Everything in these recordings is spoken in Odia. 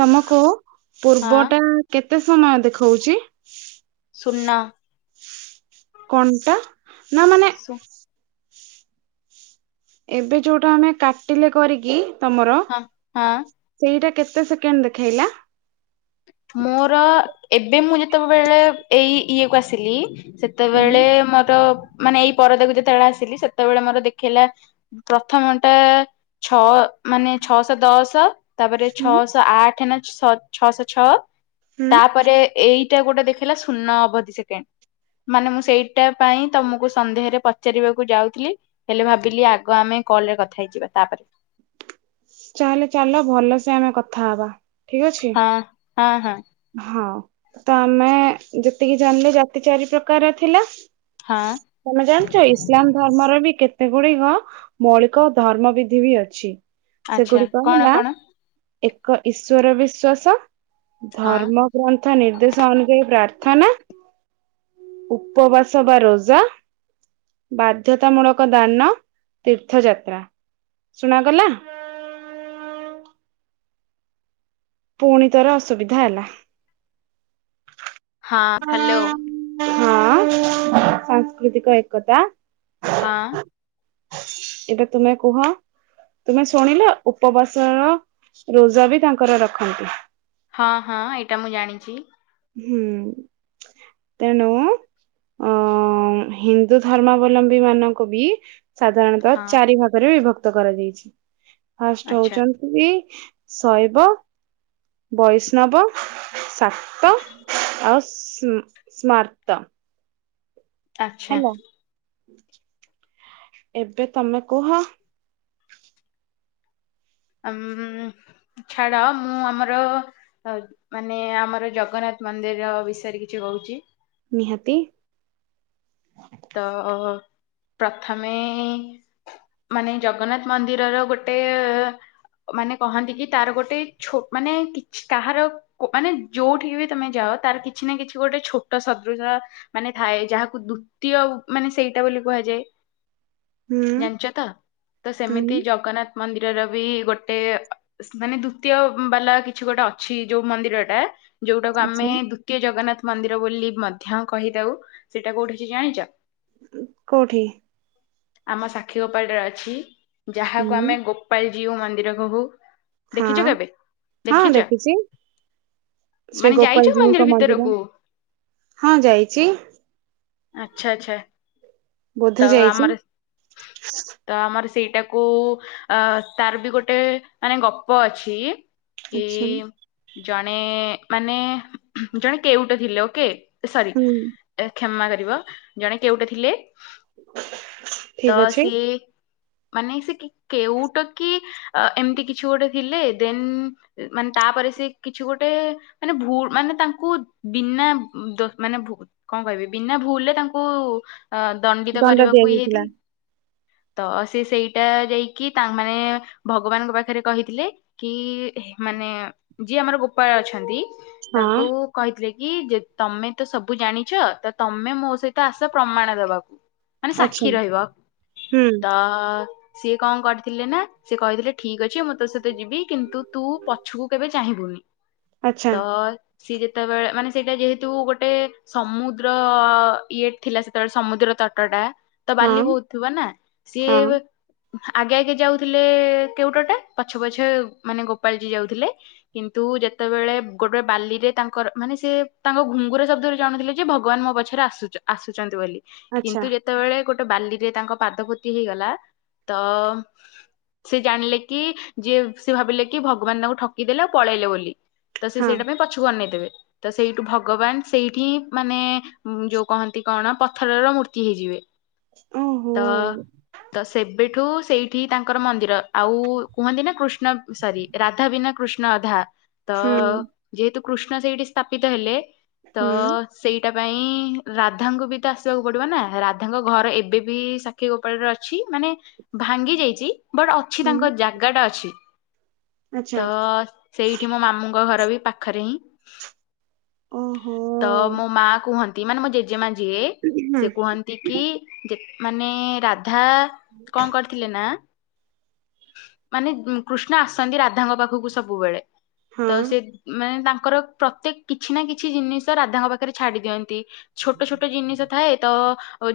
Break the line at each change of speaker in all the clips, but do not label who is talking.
ତମକୁ
ହଁ
ପୂର୍ବ ଟା କେତେ ସମୟ ଦେଖଉଛି?
ଶୂନ।
କଣଟା ନା ମାନେ
ଶୁନ୍।
ଏବେ ଯୋଉଟା ଆମେ କାଟିଲେ କରିକି ତମର
ହଁ ହଁ।
ସେଇଟା କେତେ ସେକେଣ୍ଡ ଦେଖେଇଲା?
ମୋର ଏବେ ମୁଁ ଯେତେବଳେ ଏଇ ଇଏ କୁ ଆସିଲି ସେ
ହୁଁ
ତେବେଳେ ମୋର ମାନେ ଏଇ ପରଦାକୁ ଯେତେବେଳେ ଆସିଲି ସେତେବେଳେ ମୋର ଦେଖେଇଲା ପ୍ରଥମଟା ଛଅ ମାନେ ଛଅଶଅ ଦଶ। ତାପରେ
ହୁଁ
ଛଅଶଅ ଆଠେ ନା ସ-ଛ ଛଅଶଅ ଛଅ
ହୁଁ
ତାପରେ ଏଇଟା ଗୋଟେ ଦେଖେଇଲା ଶୂନ ଅବଧି ସେକେଣ୍ଡ। ମାନେ ମୁଁ ସେଇଟା ପାଇଁ ତମକୁ ସନ୍ଦେହରେ ପଚାରିବାକୁ ଯାଉଥିଲି। ହେଲେ ଭାବିଲି ଆଗ ଆମେ କଲରେ କଥା ହେଇଯିବା ତାପରେ
ଚାଲେଲେ ଚାଲ ଭଲସେ ଆମେ କଥା ହବା ଠିକ ଅଛି।
ହଁ ହଁ ହଁ।
ହଁ ତ ଆମେ ଯେତିକି ଜାଣିଲେ ଜାତି ଚାରି ପ୍ରକାର ଥିଲା।
ହଁ।
ତମେ ଜାଣିଚ ଇସଲାମ ଧର୍ମର ବି କେତେ ଗୁଡିକ ମୌଳିକ ଧର୍ମ ବିଧି ବି ଅଛି।
ଆଚ୍ଛା
ସେଗୁଡିକ
କଣ
ହେଲା
କଣ?
ଏକ ଈଶ୍ୱର ବିଶ୍ଵାସ।
ହଁ
ଧର୍ମ ଗ୍ରନ୍ଥ ନିର୍ଦ୍ଦେଶ ଅନୁଯାୟୀ ପ୍ରାର୍ଥନା। ଉପବାସ ବା ରୋଜା। ବାଧ୍ୟତାମୂଳକ ଦାନ ତୀର୍ଥଯାତ୍ରା ଶୁଣାଗଲା। ପୁଣିଥରେ ଅସୁବିଧା ହେଲା।
ହଁ ହ୍ୟାଲୋ
ହଁ ସାଂସ୍କୃତିକ ଏକତା।
ହଁ।
ଏବେ ତୁମେ କୁହ? ତୁମେ ଶୁଣିଲ ଉପବାସର ରୋଜା ବି ତାଙ୍କର ରଖନ୍ତି।
ହଁ ହଁ ଏଇଟା ମୁଁ ଜାଣିଚି।
ହୁଁ ତେଣୁ ଅ ହିନ୍ଦୁ ଧର୍ମାବଲମ୍ବୀ ମାନଙ୍କୁ ବି ସାଧାରଣତ
ହଁ
ତ ଚାରି ଭାଗରେ ବିଭକ୍ତ କରାଯାଇଛି ଫାଷ୍ଟ
ଆଚ୍ଛା
ହଉଚନ୍ ତି ଶୈବ। ବୈଷ୍ଣବ ଶାକ୍ତ ଆଉ ସ୍ମାର୍ତ।
ଆଚ୍ଛା
ହେଲା ଏବେ ତମେ କୁହ?
ଉଁ ଛାଡ ମୁଁ ଆମର ଆଉ ମାନେ ଆମର ଜଗନ୍ନାଥ ମନ୍ଦିର୍ ର ବିଷୟରେ କିଛି କହୁଛି।
ନିହାତି।
ତ ପ୍ରଥମେ ମାନେ ଜଗନ୍ନାଥ ମନ୍ଦିରର ଗୋଟେ ମାନେ କହନ୍ତି କି ତାର ଗୋଟେ ଛୋ ମାନେ କିଛି କାହାର କୁ ମାନେ ଯୋଉଠିକି ବି ତମେ ଯାଅ ତାର କିଛି ନା କିଛି ଗୋଟେ ଛୋଟ ସଦୃଶ ମାନେ ଥାଏ ଯାହାକୁ ଦୁତୀୟ ମାନେ ସେଇଟା ବୋଲି କୁହାଯାଏ।
ହୁଁ
ଜାଣିଚତ ତ
ହୁଁ
ସେମିତି ଜଗନ୍ନାଥ ମନ୍ଦିରର ବି ଗୋଟେ ମାନେ ଦୁତୀୟ ବାଲା କିଛି ଗୋଟେ ଅଛି ଯୋଉ ମନ୍ଦିରଟା ଯୋଉଟାକୁ
ଆଚ୍ଛା,
ଆମେ ଦୁତୀୟ ଜଗନ୍ନାଥ ମନ୍ଦିର ବୋଲି ମଧ୍ୟ କହିଥାଉ ସେଇଟା କୋଉଠି ଅଛି ଜାଣିଚ?
କୋଉଠି?
ଆମ ସାକ୍ଷୀଗୋପାଳରେ ଅଛି ଯାହାକୁ
ହୁଁ
ଆମେ ଗୋ ପାଲ୍ ଜୀଉ ମନ୍ଦିର କହୁ।
ହଁ
ଦେଖିଛ କେବେ?
ହଁ
ଦେଖିଛ?
ଦେଖିଚି। ଶ୍ରୀ
ମାନେ ଯାଇଛ
ଗୋପାଳ ଜୀଉଙ୍କ ମନ୍ଦିର।
ଭିତରକୁ? ଆଛା ଆଛା
ବୋଧେ
ତ
ଯାଇଛି
ଆମର
[inaudible]
ତ ଆମର ସେଇଟାକୁ ଅ ତାର ବି ଗୋଟେ ମାନେ ଗପ ଅଛି। କି
ଆଚ୍ଛା
ଜଣେ ମାନେ ଜଣେ କେଉଟ ଥିଲେ ଓକେ। ସରି।
ହୁଁ
କ୍ଷମା କରିବ ଜଣେ କେଉଟ ଥିଲେ ତ
ଠିକ ଅଛି
ସିଏ ମାନେ ସେ କି କେଉଟ କି ଆ ଏମିତି କିଛି ଗୋଟେ ଥିଲେ ଦେନ୍ ଏ ମାନେ ତାପରେ ସେ କିଛି ଗୋଟେ ମାନେ ଭୁ ମାନେ ତାଙ୍କୁ ବିନା ଦୋ ମାନେ ଭୁ କଣ କହିବି ବିନା ଭୁଲରେ ତାଙ୍କୁ ଦଣ୍ଡିତ ଅ
ଦଣ୍ଡ
କରିବାକୁ ଇ
ଦିଆଯାଇଥିଲା
ହେଇଥଲେ। ତ ସେ ସେଇଟା ଯାଇକି ତା ମାନେ ଭଗବାନଙ୍କ ପାଖରେ କହିଥିଲେ। କି ହେ ମାନେ ଯିଏ ଆମର ଗୋପାଳ ଅଛନ୍ତି।
ହଁ।
ତାଙ୍କୁ କହିଥିଲେ କି ଯେ ତମେ ତ ସବୁ ଜାଣିଛ ତ ତମେ ମୋ ସହିତ ଆସ ପ୍ରମାଣ ଦବାକୁ ମାନେ
ଆଚ୍ଛା
ସାକ୍ଷୀ ରହିବ
ହୁଁ
ତ ଅ ସିଏ କଣ କରିଥିଲେ ନା ସିଏ କହିଥିଲେ ଠିକ ଅଛି ମୁଁ ତୋ ସହିତ ଯିବି କିନ୍ତୁ ତୁ ପଛକୁ କେବେ ଚାହିଁବୁନି।
ଆଚ୍ଛା
ତ ସିଏ ଯେତେବେଳେ ମାନେ ସେଇଟା ଯେହେତୁ ଗୋଟେ ସମୁ ଦ୍ର ଇଏ ଥିଲା ସେତେବେଳେ ସମୁଦ୍ର ତଟଟା ତ
ହଁ
ବାଲି ବୋହୁତ୍ ଥିବ ନା ସିଏ
ହଁ
ଆଗେ ଆଗେ ଯାଉଥିଲେ କେଉଟଟା ପଛେ ପଛେ ମାନେ ଗୋପାଳଜୀ ଯାଉଥିଲେ। କିନ୍ତୁ ଯେତେବେଳେ ଗୋଟେ ବାଲିରେ ତାଙ୍କର ମାନେ ସେ ତାଙ୍କ ଘୁଙ୍ଗୁର ଶବ୍ଦ ରୁ ଜାଣୁଥିଲେ ଯେ ଭଗବାନ ମୋ ପଛରେ ଆସୁଚ ଆସୁଚନ୍ତି ବୋଲି
ଆଚ୍ଛା
କିନ୍ତୁ ଯେ ତେବେଳେ ଗୋଟେ ବାଲିରେ ତାଙ୍କ ପାଦ ପୋତି ହେଇଗଲା ତ ସିଏ ଜାଣିଲେ କି ଯିଏ ସିଏ ଭାବିଲେ କି ଭଗବାନ ତାଙ୍କୁ ଠକିଦେଲେ ଆଉ ପଳେଇଲେ ବୋଲି। ତ ସେ
ହଁ
ସେଇଟା ପାଇଁ ପଛକୁ ଅନେଇଦେବେ ତ ସେଇଠୁ ଭଗବାନ ସେଇଠିଁ ମାନେ ଯୋଉ କହନ୍ତି କଣ ପଥରର ମୂର୍ତ୍ତି ହେଇଯିବେ।
ଓହୋ।
ତ ତ ସେବେଠୁ ସେଇଠି ତାଙ୍କର ମନ୍ଦିର ଆଉ କୁହନ୍ତି ନା କୃଷ୍ଣ ସରି ରାଧା ବିନା କୃଷ୍ଣ ଅଧା ତ
ହୁଁ
ଯେହେତୁ କୃଷ୍ଣ ସେଇଠି ସ୍ଥାପିତ ହେଲେ ତ
ହୁଁ
ସେଇଟା ପାଇଁ ରାଧାଙ୍କୁ ବି ତ ଆସିବାକୁ ପଡ଼ିବ ନା ରାଧାଙ୍କ ଘର ଏବେ ବି ସା କ୍ଷୀଗୋପାଳରେ ଅଛି ମାନେ ଭାଙ୍ଗି ଯାଇଛି। ବଟ୍ ଅଛି ତାଙ୍କ
ହୁଁ
ଜାଗା ଟା ଅଛି
ଆଚ୍ଛା
ତ ସେଇଠି ମୋ ମାମୁଁଙ୍କ ଘର ବି ପାଖରେ ହିଁ
ଓହୋ।
ତ ମୋ ମା କୁହନ୍ତି ମାନେ ମୋ ଜେଜେମା ଯିଏ
ହୁଁ,
ସେ କୁହନ୍ତି କି ଯେ ମାନେ ରାଧା କଣ କର୍ ଥିଲେ ନା ମାନେ ଉ କୃଷ୍ଣ ଆସନ୍ତି ରାଧାଙ୍କ ପାଖକୁ ସବୁବେଳେ। ତ
ହଁ
ସେ ମାନେ ତାଙ୍କର ପ୍ରତ୍ୟେକ କିଛି ନା କିଛି ଜିନିଷ ରାଧାଙ୍କ ପାଖ ରେ ଛାଡ଼ି ଦିଅନ୍ତି ଛୋଟ ଛୋଟ ଜିନିଷ ଥାଏ ତ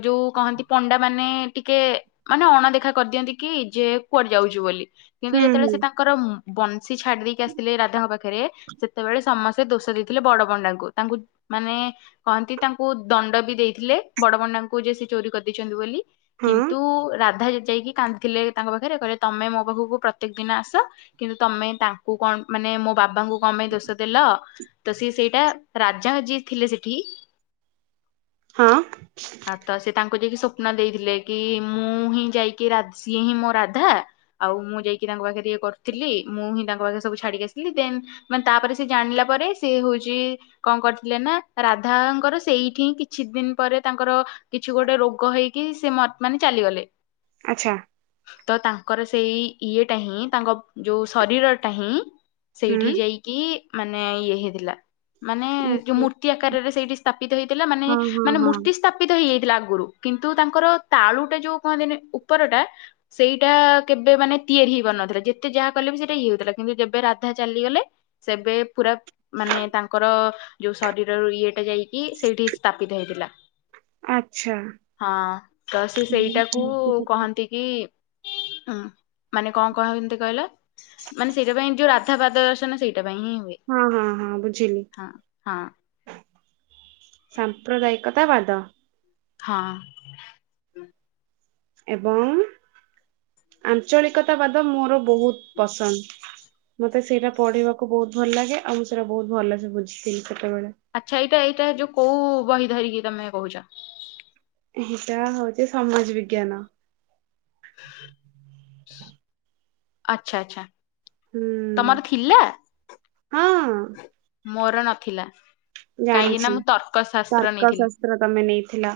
ଯୋଉ କହନ୍ତି ପଣ୍ଡା ମାନେ ଟିକେ ମାନେ ଅଣଦେଖା କରିଦିଅନ୍ତି କି ଯେ କୁଆଡ଼େ ଯାଉଛି ବୋଲି। କିନ୍ତୁ ଯେତେବେଳେ ସେ ତାଙ୍କର ଉମ୍ ବଂଶୀ ଛାଡ଼ି ଦେଇକି ଆସିଥିଲେ ରାଧାଙ୍କ ପା ଖେରେ ସେତେବେଳେ ସମସ୍ତେ ଦୋଷ ଦେଇଥିଲେ ବଡ଼ ପଣ୍ଡାଙ୍କୁ ତାଙ୍କୁ ମାନେ କହନ୍ତି ତାଙ୍କୁ ଦଣ୍ଡ ବି ଦେଇଥିଲେ ବଡ଼ ପଣ୍ଡାଙ୍କୁ ଯେ ସେ ଚୋରି କରିଦେଇଛନ୍ତି ବୋଲି। କିନ୍ତୁ ରାଧା ଯେ ଯାଇକି କାନ୍ଦିଥିଲେ ତାଙ୍କ ପାଖରେ କହିଲେ ତମେ ମୋ ପାଖକୁ ପ୍ରତ୍ୟେକ ଦିନ ଆସ କିନ୍ତୁ ତମେ ତାଙ୍କୁ କଣ ମାନେ ମୋ ବାବାଙ୍କୁ କଁ ପାଇଁ ଦୋଷ ଦେଲ ତ ସିଏ ସେଇଟା ରାଜା ଯିଏ ଥିଲେ ସେଠି ଆ ତ ସେ ତାଙ୍କୁ ଯାଇକି ସ ପ୍ନ ଦେଇଥିଲେ କି ମୁଁ ହିଁ ଯାଇକି ରା ସିଏ ହିଁ ମୋ ରାଧା ଆଉ ମୁଁ ଯାଇକି ତାଙ୍କ ପାଖରେ ଇଏ କରିଥିଲି ମୁଁ ହିଁ ତାଙ୍କ ପାଖରେ ସବୁ ଛାଡ଼ିକି ଆସିଥିଲି ଦେନ୍ ମାନେ ତାପରେ ସେ ଜାଣିଲା ପରେ, ସିଏ ହଉଛି କଣ କରିଥିଲେ ନା ରାଧାଙ୍କର ସେଇଠି ହିଁ କିଛି ଦିନ୍ ପରେ ତାଙ୍କର କିଛି ଗୋଟେ ରୋଗ ହେଇକି ସେ ମ ମାନେ ଚାଲିଗଲେ।
ଆଚ୍ଛା।
ତ ତାଙ୍କର ସେଇ ଇଏଟା ହିଁ ତାଙ୍କ ଯୋଉ ଶରୀର ଟା ହିଁ ସେଇଠି ଯାଇକି ମାନେ ଇଏ ହେଇଥିଲା ମାନେ ଯୋଉ ମୂର୍ ର୍ତ୍ତି ଆକାରରେ ସେଇଠି ସ୍ଥାପିତ ହେଇଥିଲା, ମାନେ ମାନେ ମୂର୍ତ୍ତି ସ୍ଥାପିତ ହେଇଯାଇଥିଲା ଆଗୁରୁ, କିନ୍ତୁ ତାଙ୍କର ତାଳୁଟା ଯୋଉ କୁହନ୍ତିନି ଉପରଟା ସେଇଟା କେବେ ମାନେ ତିଆରି ହେଇ ପାରୁନଥିଲା, ଯେତେ ଯାହା କଲେ ବି ସେଇଟା ଇଏ ହଉଥିଲା କିନ୍ତୁ ଯେବେ ରାଧା ଚାଲିଗଲେ ସେବେ ପୁରା ମାନେ ତାଙ୍କର ଯୋଉ ଶରୀରରୁ ଇଏଟା ଯାଇକି ସେଇଠି ସ୍ଥାପିତ ହେଇଥିଲା।
ଆଚ୍ଛା।
ହଁ ତ ସେ
ତାହେଲେ
ସେଇଟାକୁ
ଆଂଶିକ-
କହନ୍ତି ନ୍ତିକି ମାନେ କଣ କହନ୍ତି କହିଲ? ମାନେ ସେଇଟା ପାଇଁ ଯୋଉ ରାଧା ପାଦ ଦର୍ଶନ ସେଇଟା ପାଇଁ ହିଁ ହୁଏ,
ହଁ, ହଁ,
ହଁ- ହଁ।
ସାମ୍ପ୍ରଦାୟିକତା ବାଦ
ହଁ।
ଏବଂ ଆଞ୍ଚଳିକତାବାଦ ମୋର ବହୁତ ପସନ୍ଦ। ମତେ ସେଇଟା ପଢିବାକୁ ବହୁତ ଭଲ ଲାଗେ, ଆଉ ମୁଁ ସେଇଟା ବହୁତ ଭଲସେ ବୁଝିଥିଲି ସେତେବେଳେ।
ଆଚ୍ଛା ଏଇଟା ଏଇଟା ଯୋଉ କୋଉ ବହି ଧରିକି ତମେ କହୁଛ?
ଏଇଟା ହଉଛି ସମାଜ ବିଜ୍ଞାନ।
ହ ଆଚ୍ଛା ଆଚ୍ଛା
ହୁଁ,
ତମର ଥିଲା?
ହଁ
ମୋର ନଥିଲା, କାହିଁକି ନା ମୁଁ ତ
ତର୍କଶସ୍ତ୍ର ତମେ ନେଇଥିଲ,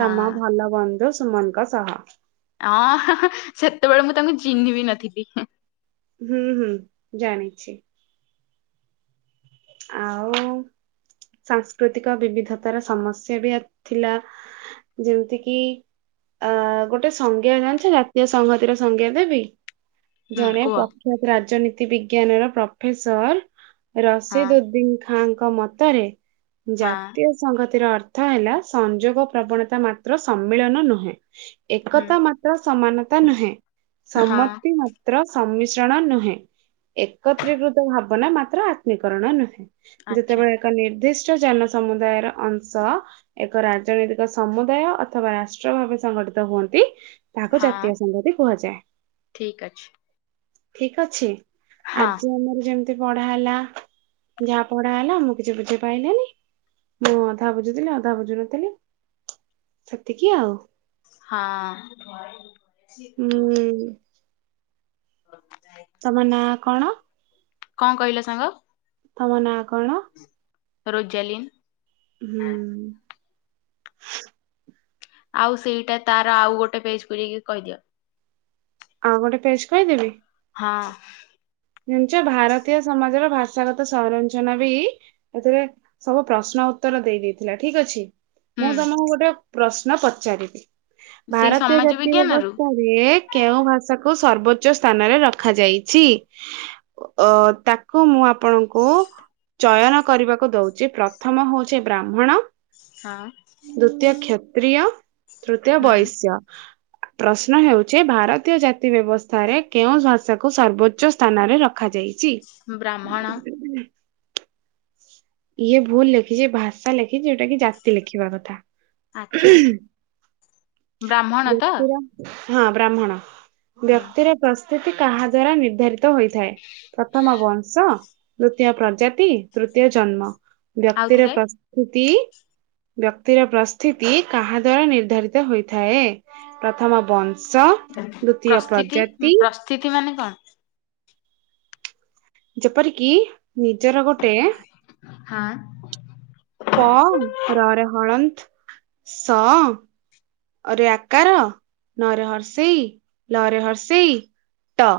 ହଁ
ତମ ଭଲ ବନ୍ଧୁ ସୁମନଙ୍କ ସହ।
ଆଁ- ହଁ ସେତେବେଳେ ମୁଁ ତାଙ୍କୁ ଚିହ୍ନିବି ନଥିଲି।
ହୁଁ- ହୁଁ ଜାଣିଚି। ଆଉ ସାଂସ୍କୃତିକ ବିବିଧତାର ସମସ୍ୟା ବି ଥିଲା। ଯେମିତି କିି ଅ ଗୋଟେ ସଂଜ୍ଞା ଜାଣିଛ, ଜାତୀୟ ସଂଘତିର ସଂଜ୍ଞା ଦେବି?
ହୁଁ
ଜଣେ
କୁହ।
ପ୍ରଖ୍ୟାତ ରାଜନୀତି ବିଜ୍ଞାନ ର ପ୍ରଫେସର,
ହଁ
ରସିଦ ଉଦ୍ଦି ଖାଁଙ୍କ ମତରେ
ହଁ
ଜାତୀୟ ସଂଘତିର ଅର୍ଥ ହେଲା ସଂଯୋଗ ପ୍ରବଣତା ମାତ୍ର ସମ୍ମିଳନ ନୁହେଁ।
ହୁଁ
ଏକତା ମାତ୍ର ସମାନତା ନୁହେଁ,
ହଁ
ସମ୍ମତି ମା ତ୍ର ସମ୍ମିଶ୍ରଣ ନୁହେଁ, ଏକତ୍ରୀକୃତ ଭାବନା ଆତ୍ମକରଣ ନୁହେଁ।
ଆଚ୍ଛା
ଯେତେବେଳେ ଏକ ନିର୍ଦ୍ଦିଷ୍ଟ ଜନ ସମୁଦାୟର ଅଂଶ ଏକ ରାଜନୈତିକ ସମୁଦାୟ ଅଥବା ରାଷ୍ଟ୍ର ଭାବେ ସଂଗଠିତ ହୁଅନ୍ତି ତାହାକୁ
ହଁ
ଜାତୀୟ ସଂଘତୀ କୁହାଯାଏ,
ଠିକ ଅଛି।
ଠିକ୍ ଅଛି।
ହଁ
ଆଜି ଆମର ଯେମିତି ପଢା ହେଲା, ଯାହା ପଢା ହେଲା ମୁଁ କିଛି ବୁଝିପାଇଲିନି। ମୁଁ ଅଧା ବୁଝୁଥିଲି ଅଧା ବୁଝୁ ନଥିଲି, ସେତିକି ଆଉ।
ହଁ।
ଉଁ ତମ ନାଁ କଣ?
କଣ କହିଲ ସାଙ୍ଗ?
ତମ ନାଁ କଣ?
ରୋଜାଲିନ୍।
ହୁଁ।
ଆଉ ସେଇଟା ତାର ଆଉ ଗୋଟେ ପେଜ୍ କୁ ଯାଇକି କହିଦିଅ।
ଆଉ ଗୋଟେ ପେଜ୍ କହିଦେବି?
ହଁ।
ଜାଣିଚ ଭାରତୀୟ ସମାଜର ଭାଷାଗତ ସଂରଞ୍ଚନା ବି ଏଥିରେ ସବୁ ପ୍ରଶ୍ନ ଉତ୍ତର ଦେଇ ଦେଇଥିଲା ଠିକ୍ ଅଛି।
ହୁଁ
ମୁଁ ତମକୁ ଗୋଟେ ପ୍ରଶ୍ନ ପଚାରିବି,
ସେଇ
ଭାରତୀୟ
ସମାଜ
ଜାତୀୟ
ବିଜ୍ଞାନରୁ?
ବ୍ୟବସ୍ଥା ରେ କେଉଁ ଭାଷାକୁ ସର୍ବୋଚ୍ଚ ସ୍ଥାନରେ ରଖାଯାଇଛି? ଅ ତାକୁ ମୁଁ ଆପଣଙ୍କୁ ଚୟନ କରିବାକୁ ଦଉଛି, ପ୍ରଥମ ହଉଛି ବ୍ରାହ୍ମଣ
ହଁ।
ଦ୍ଵିତୀୟ କ୍ଷତ୍ରିୟ, ତୃତୀୟ
ହୁଁ
ବୈଶ୍ୟ ପ୍ରଶ୍ନ ହେଉଛି ଭାରତୀୟ ଜାତି ବ୍ୟବସ୍ଥାରେ କେଉଁ ଭାଷାକୁ ସର୍ବୋଚ୍ଚ ସ୍ଥାନରେ ରଖାଯାଇଛି?
ବ୍ରାହ୍ମଣ
ଇଏ ଭୁଲ ଲେଖିଛି ଭାଷା ଲେଖିଛି ଏଟା କି ଜାତି ଲେଖିବା କଥା‌।
ଆଚ୍ଛା ବ୍ରାହ୍ମଣ
[inaudible]
ତ
ବ୍ୟକ୍ତିର ହଁ ବ୍ରାହ୍ମଣ
ହୁଁ
ବ୍ୟକ୍ତିର ପ୍ରସ୍ଥିତି କାହା ଦ୍ଵାରା ନିର୍ଦ୍ଧାରିତ ହୋଇଥାଏ? ପ୍ରଥମ ବଂଶ ଦ୍ଵିତୀୟ ପ୍ରଜାତି ତୃତୀୟ ଜନ୍ମ ବ୍ୟକ୍ତିର
ଆଉଥରେ।
ପ୍ରସ୍ ସ୍ତୁତି ବ୍ୟକ୍ତିର ପ୍ରସ୍ଥିତି କାହା ଦ୍ଵାରା ନିର୍ଦ୍ଧାରିତ ହୋଇଥାଏ ପ୍ରଥମ ବଂ ଶ ଦୁତୀୟ ପ୍ରଜାତି
ସ୍ଥିତି ମାନେ କଣ?
ଯେପରିକି ନିଜର ଗୋଟେ
ହାଁ
ପ ରରେ ହଣନ୍ତ ସ ଅରେ ଆକାର ନରେ ହର୍ସେଇ ଲରେ ହର୍ସେଇ ଟ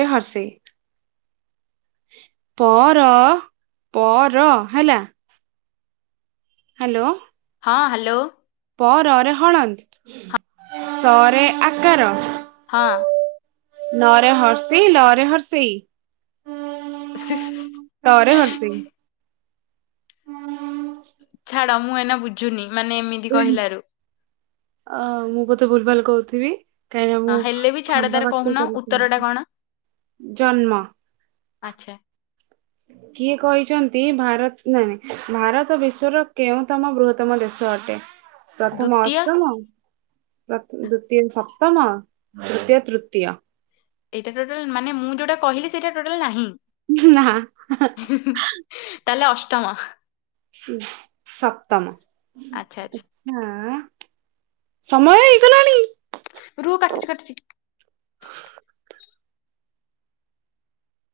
ରେ ହର୍ସେଇ ପ ର ପ ର ହେଲା ହାଲୋ।
ହଁ ହାଲୋ।
ପ ରରେ ହଳନ୍ଦ ଶରେ ଆକାର
ହଁ
ନରେ ହର୍ସେଇ ଲରେ ହର୍ସେଇ
[inaudible]
ତରେ ହର୍ସେଇ
ଛାଡ଼ ମୁଁ ଏଇନା ବୁଝୁନି ମାନେ ଏମିତ୍
ଅ ମୁଁ ବୋଧେ ଭୁଲ୍ ଭାଲ୍ କହୁଥିବି। କାହିଁକି ନା ମୁଁ
ହଁ ହେଲେ ବି ଛାଡ
ଖଣ୍ଡ
ତାର
ବାକ୍ୟ
କହୁନ
କରିଛି
ଉତ୍ତର ଟା କଣ?
ଜନ୍ମ
ଆଚ୍ଛା।
କିଏ କହିଛନ୍ତି ଭାରତ ନାନାଇଁ ଭାରତ ବିଶ୍ଵର କେଉଁ ତମ ବୃହତ ତ୍ତମ ଦେଶ ଅଟେ? ପ୍ରଥମ
ଦ୍ଵିତୀୟ
ଅଷ୍ଟମ, ତ ଦ୍ଵିତୀୟ ସପ୍ତମ, ତୃତୀୟ ତୃତୀୟ।
ଏଇଟା ଟୋଟାଲ୍ ମାନେ ମୁଁ ଯୋଉଟା କହିଲି ସେଇଟା ଟୋଟାଲ୍ ନାହିଁ।
[unintelligible] ନାଁ [unintelligible]
ତାହେଲେ ଅଷ୍ଟମ
ହୁଁ ସପ୍ତମ।
ଆଚ୍ଛା ଆଚ୍ଛା।
ହାଁ ସମୟ ହେଇଗଲାଣି।
ରୁଅ କାଟୁଚି କାଟୁଚି